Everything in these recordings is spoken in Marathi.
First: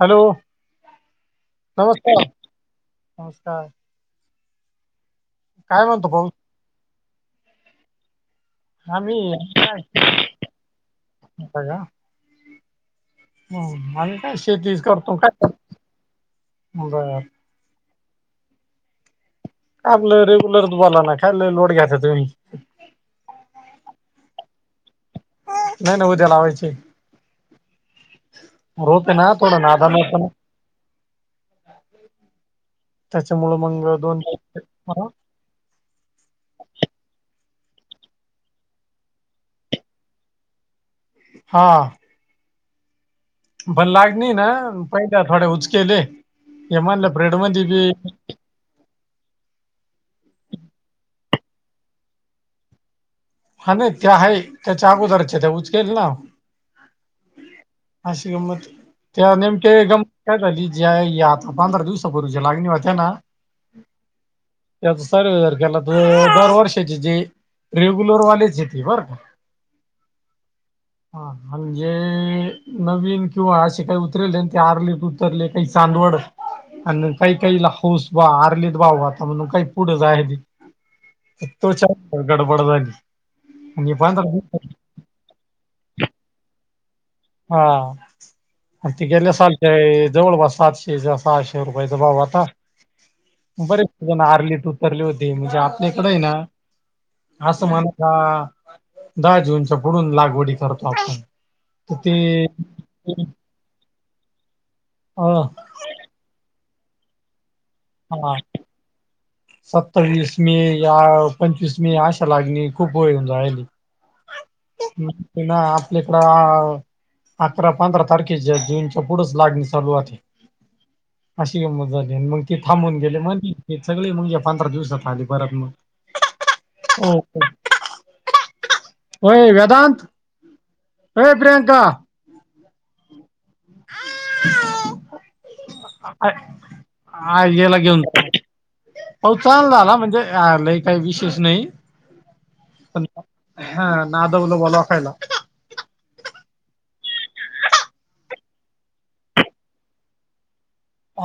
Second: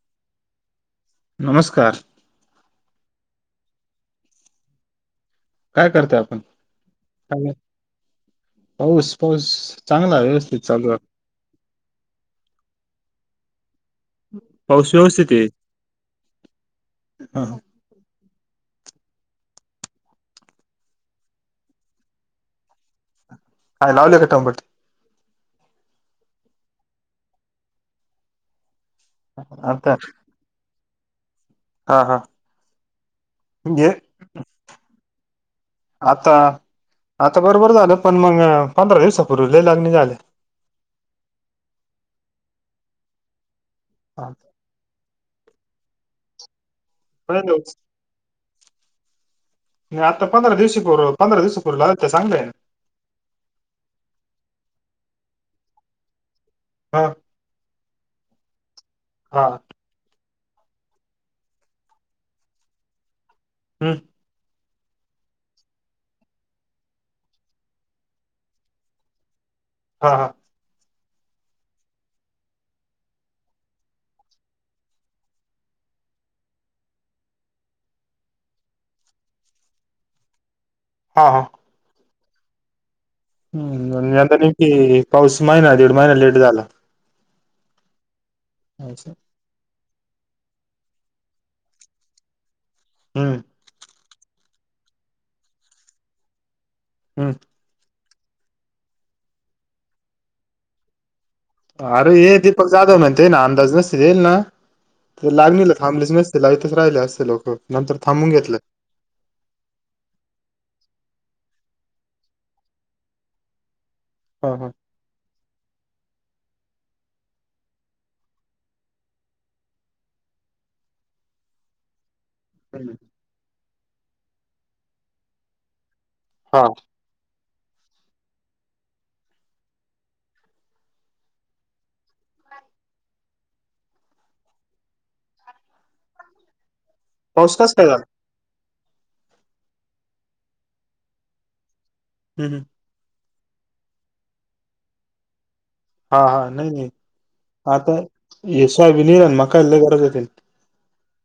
हॅलो! नमस्कार नमस्कार काय म्हणतो करताय, भाऊ आपण? [unintelligible] पाऊस आम्ही पाऊस चांगला व्यवस्थित चालूयं. व्हयं का? ह आणि काय शेतीच पाऊस करतो, काय व्यवस्थित आहे. करतो? [unintelligible] हं. आपलं रेग्युलर बोलालाय, काय लोड घ्याता तुम्ही? [unintelligible] नाही नाही उद्या लावायचे, रोपे ना आता थोडं [unintelligible] हा हा त्याच्यामुळं घे मग दोन [unintelligible] आता आता बरोबर झालं, पण मग पंधरा दिवसापूर्वी लई [unintelligible] झाल्या. हा. पण लाईट नाही ना पहिल्या थोड्या [unintelligible] म्हणलं नाही [unintelligible] नाही आता पंधरा दिवशी पूर्व पंधरा दिवस पूर्वी लावील, तर चांगलंय? हा नाही ते आहे, त्याच्या अगोदरच्या त्या [unintelligible] ना हा अशी गंमत त्या हा नेमक्या काय झाली ज्या या आता पंधरा दिवसा पूर्वीच्या लागणी होत्या, ना? ह. [unintelligible] [unintelligible] बरं का? हा हा. म्हणजे? नवीन किंवा असे काही उतरले ते आरले उतरले काही, चांदवड. आणि काही काहीला हौस बा [unintelligible] म्हणून, काही पुढे जायालीत. हा हा. तो चार गडबड झाली. आणि हम पंधरा नेमका दिवस नेमकी पाऊस महिना, दीड महिना लेट झाला. हा, असं. तिकडल्या [unintelligible] ते जवळ ब सातशे, सहाशे रुपयाच भाव आता. हम्म बरे तझण आरलेत उतरले होते म्हणजे आपल्याकडं आहे ना. हम्. असं म्हणा दहा जूनच्या पुढून लागवडी करतो आपण. तर अरे ये ते दीपक जाधव म्हणतेय ना. लजनेस देईल ना अ तर लागणी लथांब लजनेस लाईथच राहिले असं लोक. नंतर थांबून हा घेतलं. सत्तावीस मे या पंचवीस मे अशा लागणी खूप वयऊन राहिली. हा हा. ते ना आपल्याकड अकरा पंधरा तारखेच्या जूनच्या पुढेच लागणी चारुवात आहे अशी गमत झाली मग. ते हम्म. थांबून गेले म्हण सगळे म्हणजे पंधरा दिवसात आले परत मग. हा. ओके [unintelligible] [unintelligible] होय वेदांत हो प्रियंका. आ पाऊस कस याला काय घेऊन झाला? हो, छान झाला म्हणजे लय काही विशेष नाही. हमं ह. हा ना दवला ब खयला. हा हा नाही नाही आता येश विनल मका, लय गरजेचं आहे.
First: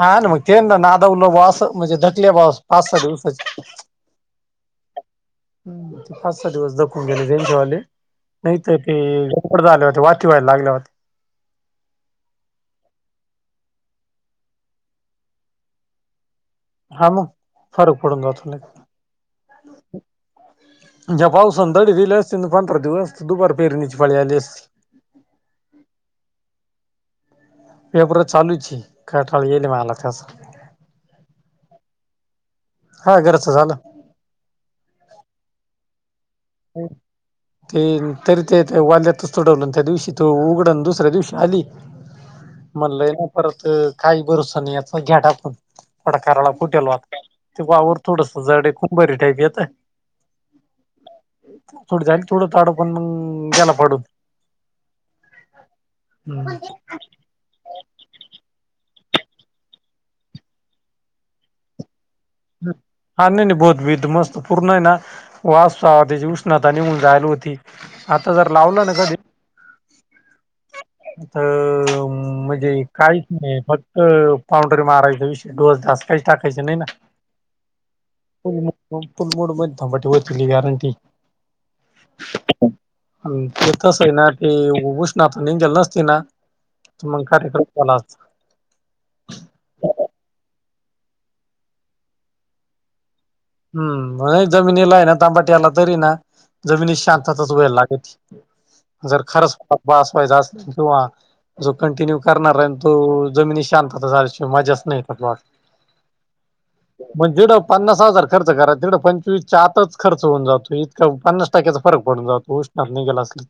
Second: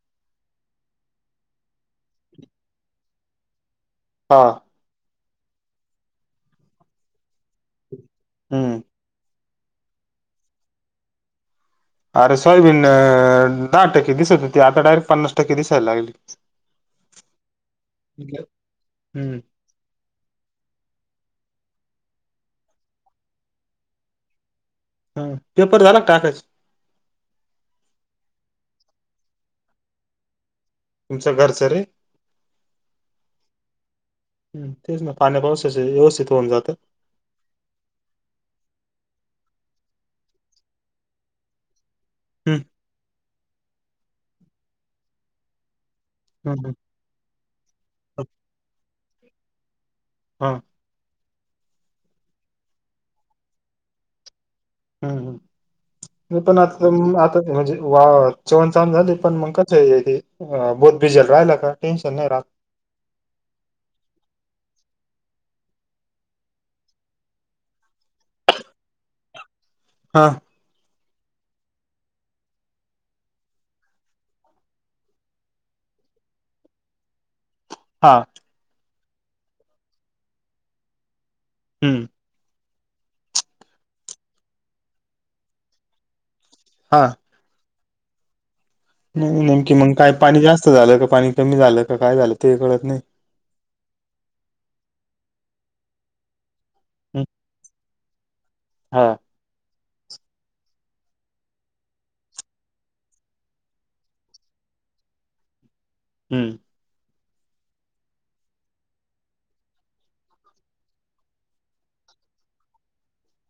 हा ना मग ते ना नादवल वास म्हणजे ढकली बास पाच सहा दिवसाची. हां. हम् ते पाच सहा दिवस दखून गेले जच्यावाले नाहीत हम्म. ते झाले होते वाची वयला लागले होते. अरे सोयबीन दहा टक्के दिसत होती आता डायरेक्ट पन्नास टक्के दिसायला लागली. हा मग फरक पडून जात ना. हम्म. ज पावसान दडी दिेली असते पंधरा दिवस दुपार पेरणीची फळी आली असते. हा पेपर झाला कालाच. वेपर चालूच आहे काटा येईल मला त्यासं. तुमचं घरचं रे. हा घरजच झालं. ह तेच ना पाण्या पावसाचे व्यस्थित होऊन जात. हो. ते तरी ते वाल्यातच तुडवलून त्या दिवशी तो उघडून दुसऱ्या दिवशी आली. हम्म म्हणलय ना परत काही, भरोसा नाही याचा घ्या टाकून. कडाकाराला हम्म हम्म. कुटेल वा ते, वावर थोडस जडे कुंबारी टाईप येत. हा. थोडी झाली थोडं ताडं पण गेला पाडून. हम्म म पण आता आता म्हणजे वा. जेवण ण झाली पण मग कस बोध बिजल राहिला का टेन्शन नाही राह. हा नाही नाही बोत भी मस्त पूर्ण आहे ना. वास त्याची उष्णता निघून जायला होती आता जर लावलं ना कधी हा. ता म्हणजे काहीच नाही फक्त पावढरी महाराजचा विषय डोसदस्त. काही ठाचे नाही ना. हा. फु फुल मूड म बट हो गॅरंटी. हम्म. तेेतस आहे ना ते उभष्ण तर नि गेल नसती ना. हा मग कार्यक्रम ला. नाही नेमकी मग काय पाणी जास्त झालं का पाणी कमी झालं का काय झालं ते कळत नाही.. हम्म जमिनीला आहे ना तांबाट आला तरी ना जमिनीत हं, शांतताच वेयळ लागेल. हा जर खरंच ब असवायचा अस किंवा जो कंटिन्यू करणार आहे आणि तो जमिनी शांतता झाल्याशिवाय मजच नाही येतात वा हम्. म्हण जिडव पन्नास हजार. खर्च करा तिकडं पंचवीसच्या आतच खर्च होऊन जातो इतकां पन्नास टक्क्याचा फरक पडून जातो उष्ण नाही गेला असली.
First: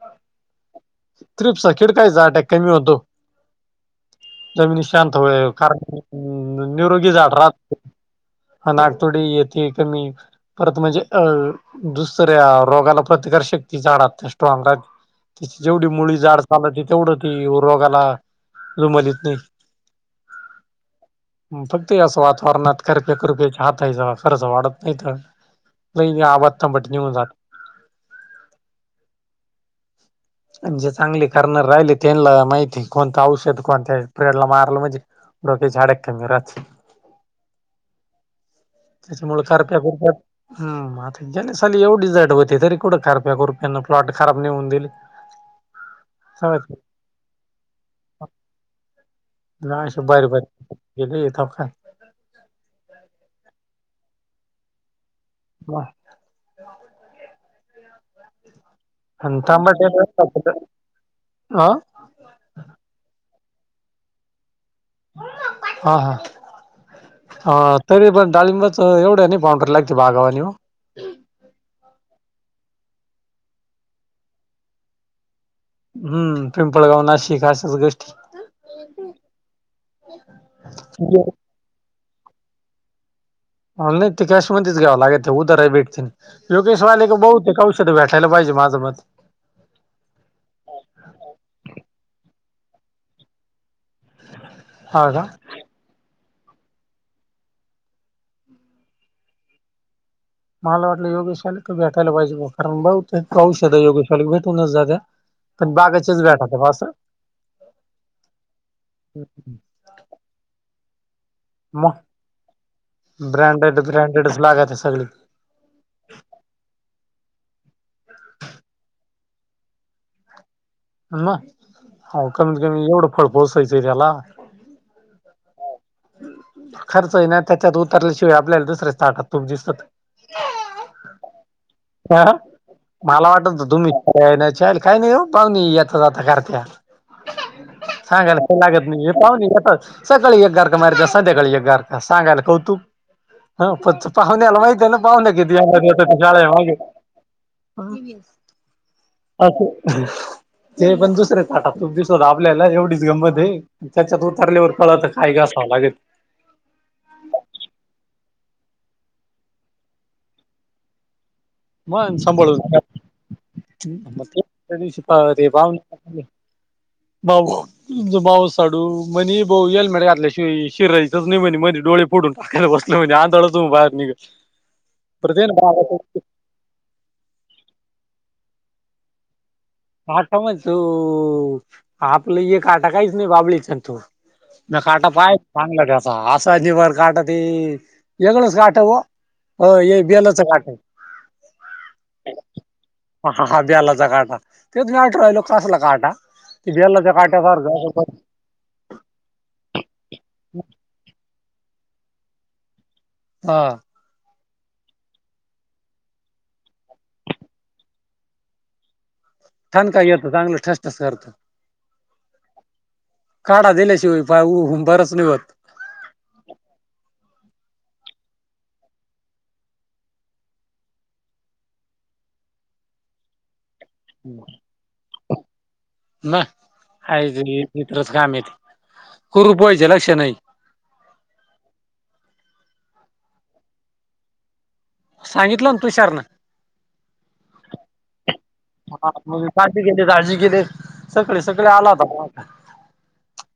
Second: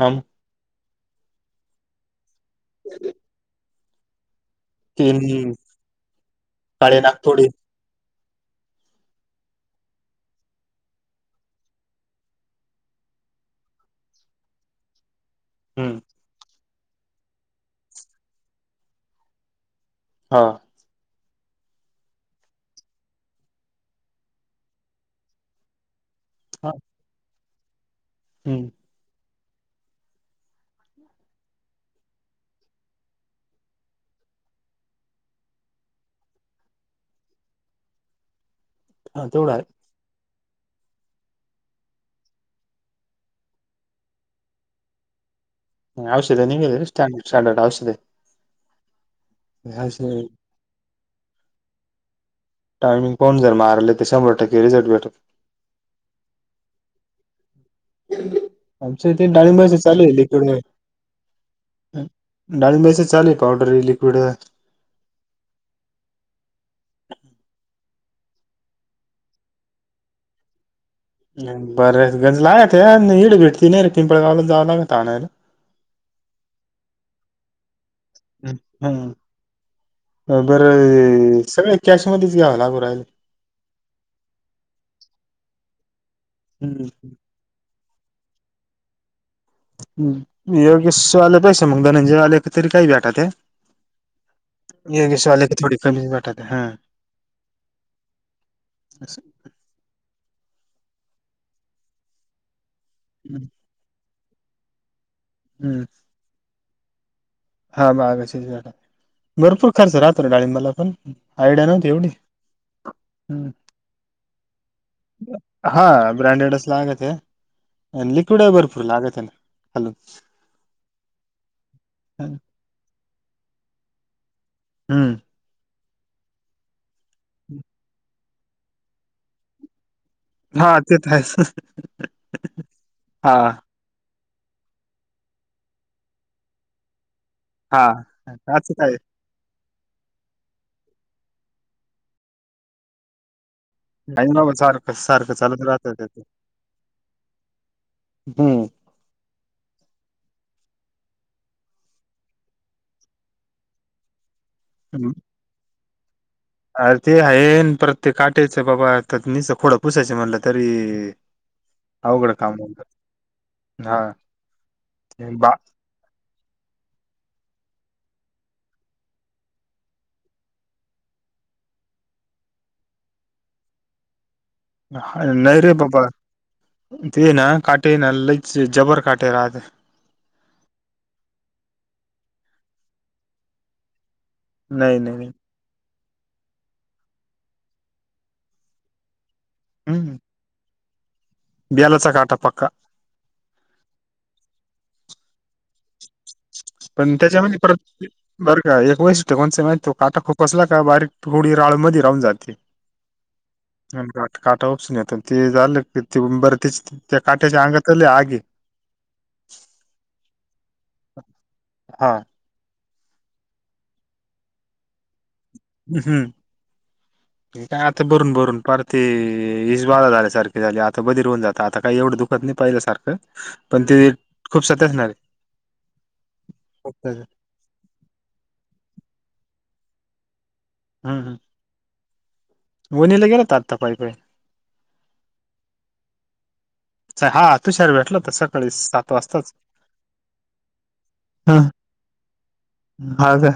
हा. तिप्सा खिडकाय जाट आहे कमी होतो. जमीन शांत होय तीन कारण काळे निरोगी नाग झाढ थोडी राात. अ नाग तो डी येते कमी परत म्हणजे अ दुसऱ्या रोगाला प्रतिकार शक्ती झाडा त्या स्ट्रॉंग जेवढी हम्म मुळी जाड चालवते तेवढं ती रोगाला जुमलीत नाही. हा. फक्त या असं वातावरणात करप्या करप्या आतााच खरंच वाढत नाही तर नाही नाही आ बातता हा बट निऊन जात. हम्म आणि जे चांगले करणार राहिले त्यांना माहिती कोणतं औषध कोणत्या प्रेडला माराला म्हणजे. डोकी झाडा कममी राात [inaudible] त्याच्यामुळे करत्या कुरत्या.. हम् आता गले ली एवढी जाटव होते तरी कठं करप्या कुपयाना प्लॉट खराब नेऊन दिईल. ह औषध निेरी स्टडर् स्टड औषधे नाही अशा बर बर ग येत काय. टायमिंग कोण जर मारले तर शंभर टके रझट भेट वा. आमच्या इथे आणि डाळिंबाच तांबट चालू आहेलकड हा ाणी मैस चाले पावडर ह लिक्विड हा हा. तरी पण ािमब तर एवढे नाही फाउंडररी लागे भाग आणि हो. बरं गंज लागत हीड भेटती नाही रे पिंपळगावला जावं लागत आणा हम्म पिंपळगाव नाशिक खााच गोष्ट अहो, [unintelligible] नाही ते कॅशमध्येध्येच्यावं लागेत ते उदर भेटते योगेश हम्म वाले का बह ते कश भेटायला पाहिे माझं मत योग आले पैसे मग धनंजय आले तरी काही भेटत हे. ये हा गे का सवाले थोडी फम बठ हा अस. मला वाटलं योगशाले तर भेटायला पाहिजे कारण ब ते पाऊषध आहे योगशाले भेटूनच ज द्या. पण हम्म बागाचेच भेटा बसं. हा बागाशीच भरपूर खर्च राहतो डाळंबाला पण.. आयडिया नव्हती एवढी. मग हम्म. ब्रँडेड ब्रँडेड लागत सगळी.. हा ब्रँडेड अस लागत आहे लिक्विड आहे भरपूर लागत आहे ना खालून हो कमीत कमी एवढं फळ पोसायचं रला हम्म. खर्च आहे ना त्याच्यात उतरल्याशिवाय आपल्याला दुसर्या स्टाटात तूप दिसत. हा ते तर आहेच ह मला हा वाटत तुम्ही. का नाही चाल काही नाही बाघणी येेतता जाता करते. हा सांगायला का असं लागत काय नाहीे. गावणी येताच सकाळी एक गारका मारिता संध्याकाळी एक गारका सांगायला कौतुक हाऊ फक्त काही बाबा पाहुन्याला सारखं माहितेना पाहुन सारखं किती चालत राहत शाळे मागे त्याच [unintelligible] ते पण दुसरे ताटा तू दिसवत आपल्याला एवढीच गंमते त्याच्यात उतरल्यावर कळत काय घासावं लागती अरे ते आहेन अन परत ते काचेचं बाबा निच खोडं पुसायचं म्हणलं तरी मन अवघड काम संभळून होतं हा म ते त्या दिवशी पा ते पावणे भाव भाऊ तुमचं मावस साडू म्हणे भाऊ हेल्मेट घातल्याशिवाई शिरायचंयचं नाही म्हणे मधी डोळे फोडून बसलं म्हणजे आंधळच होऊन बाहेर निघल. [inaudible] हा परत ये नैरे ना बाबा तेना काटेना लयच जबर काटे रहाते. आठा मचो आपलं एक आटा काहीच नाही बाबळीचान तो न नाही काटा नाही नाही पाय चांगलं घासा असा जी वर काट ते एगळच काट व हो ये हम्म बेलचं काटय बेलाचा काटा पक्का हा हा हा ब्यालाचा काटा तेच गठ राहिलो कासला काटा ते पण बेल्याचा त्याच्यामध्ये परत काट्यासारखं असं बरं का एक वैशिष्ट्य कोणचय माहिते तो काटा खोपसला का बारीक रुडी राळ मधी राहून जाते. आ अन काट काटा उपसून येत न ते झालं बर तेच त्या काट्याच्या अंगातच लय आगय ठणका घेत चांगलं ठस ठस करत. हा काढा दिल्याशिवाय पाय ऊ हुंबाराच नाही होत. अ हम्म ही काय आता भरून भरून पार ते ईशबाधा झाल्यासारखे झाली आता बधीर होऊन जात आता काय एवढं दुःख पदनी पाहिल्या सारखं पण ते खूप साती असणारे ना [unintelligible] आहे ते मित्रच कामीत कुरुप वयचे लक्षनय हम्म हम्म वणीला गेलाता आत्ता पायी पायी सांगितलं तुषारन च हा तुषार भेटला होता सक हा मग मी काजी घेते दाजी गेले सकळी हा सकळी आला होता फोन हा का हा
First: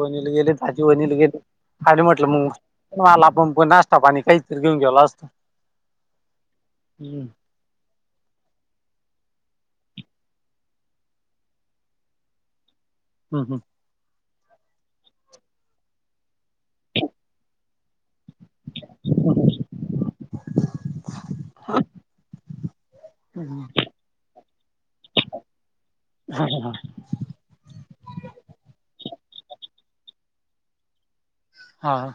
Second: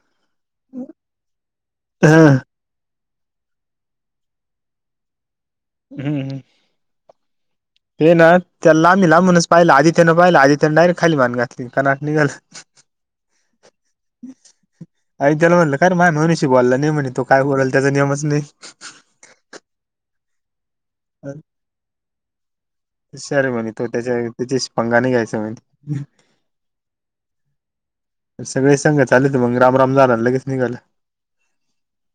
वनीला गेले दाजी वनील गेले खाली म्हटलं मग हम्म मला पण प नाश्ता पाणी काहीतरी घेऊन गेला असतो. हम्म हम्म हम्म हे ना त्या लामिला लामूनच पाहिलं आधी त्यानं पाहिलं आधी त्यानं डायरेक्ट खाली मान घातली कनाट निघालं. [inaudible] हम हम [inaudible] अय त्याला म्हनलं काय र मह्या नवराशी बोलला नाही म्हणे तो काय बोलल त्याचा नेमच नाही. [unintelligible] [unintelligible] सर म्हणे तो त्याच्या त्याच्याशी पंगा नाही घ्यायचा म्हणे हा ह हा सगळे सांग चालेत मग राम राम झालाना लगेच निघालं. हा हा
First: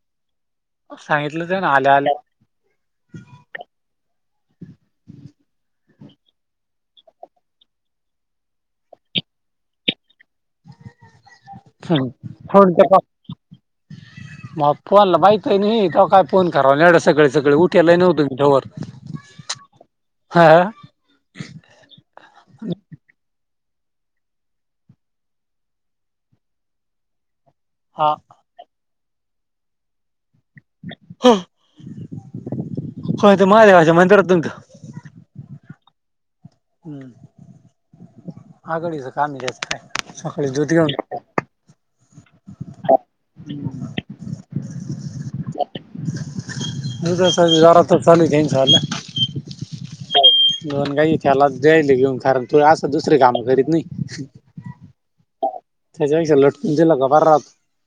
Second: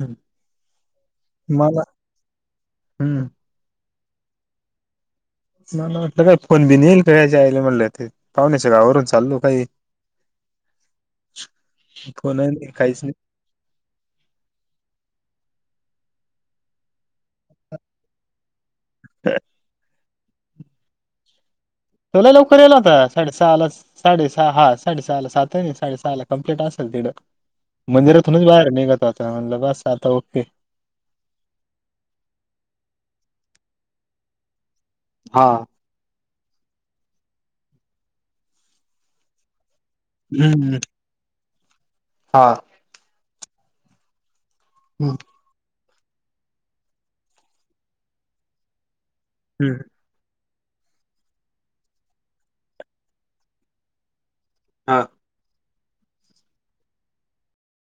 हम्म. सांगितलं ते ना मला आल्या आल्या- हम्म. मला म्हटलं काय फोन बीन येईल का आले म्हटलं ते पाहुण्याच्या गावरून चालो काही- हम [inaudible] ह मग फोनला माहित आहे ना तेव्हा काय फोन करावा येवड सकाळी सकाळी उठेला नव्हतं मी तोवर, ह हा. तो लई लवकर येईल होता साडे सहालाच- साडे सहा हा साडेसहा ला सात आहे नाही साडेसहा ला कम्प्लीट असेल तिडं- मंदिरातूनच बाहेर निघत आता म्हणलं बस आता ओके. हो हो हित महादेवाच्या मंदिरातून हा हम्म आकळीस का नाही जास् काय सकाळी जोती हम्म हा हम् हम्. दुधाच जोरातच चालू आहे त्याचा वाल हम्. दोन गायी त्यालाच देईल घेऊन कारण तू असं दुसरे कामं करीत नाही. हा. त्याच्यापेक्षा लटकून दिला तर बरा राहतो.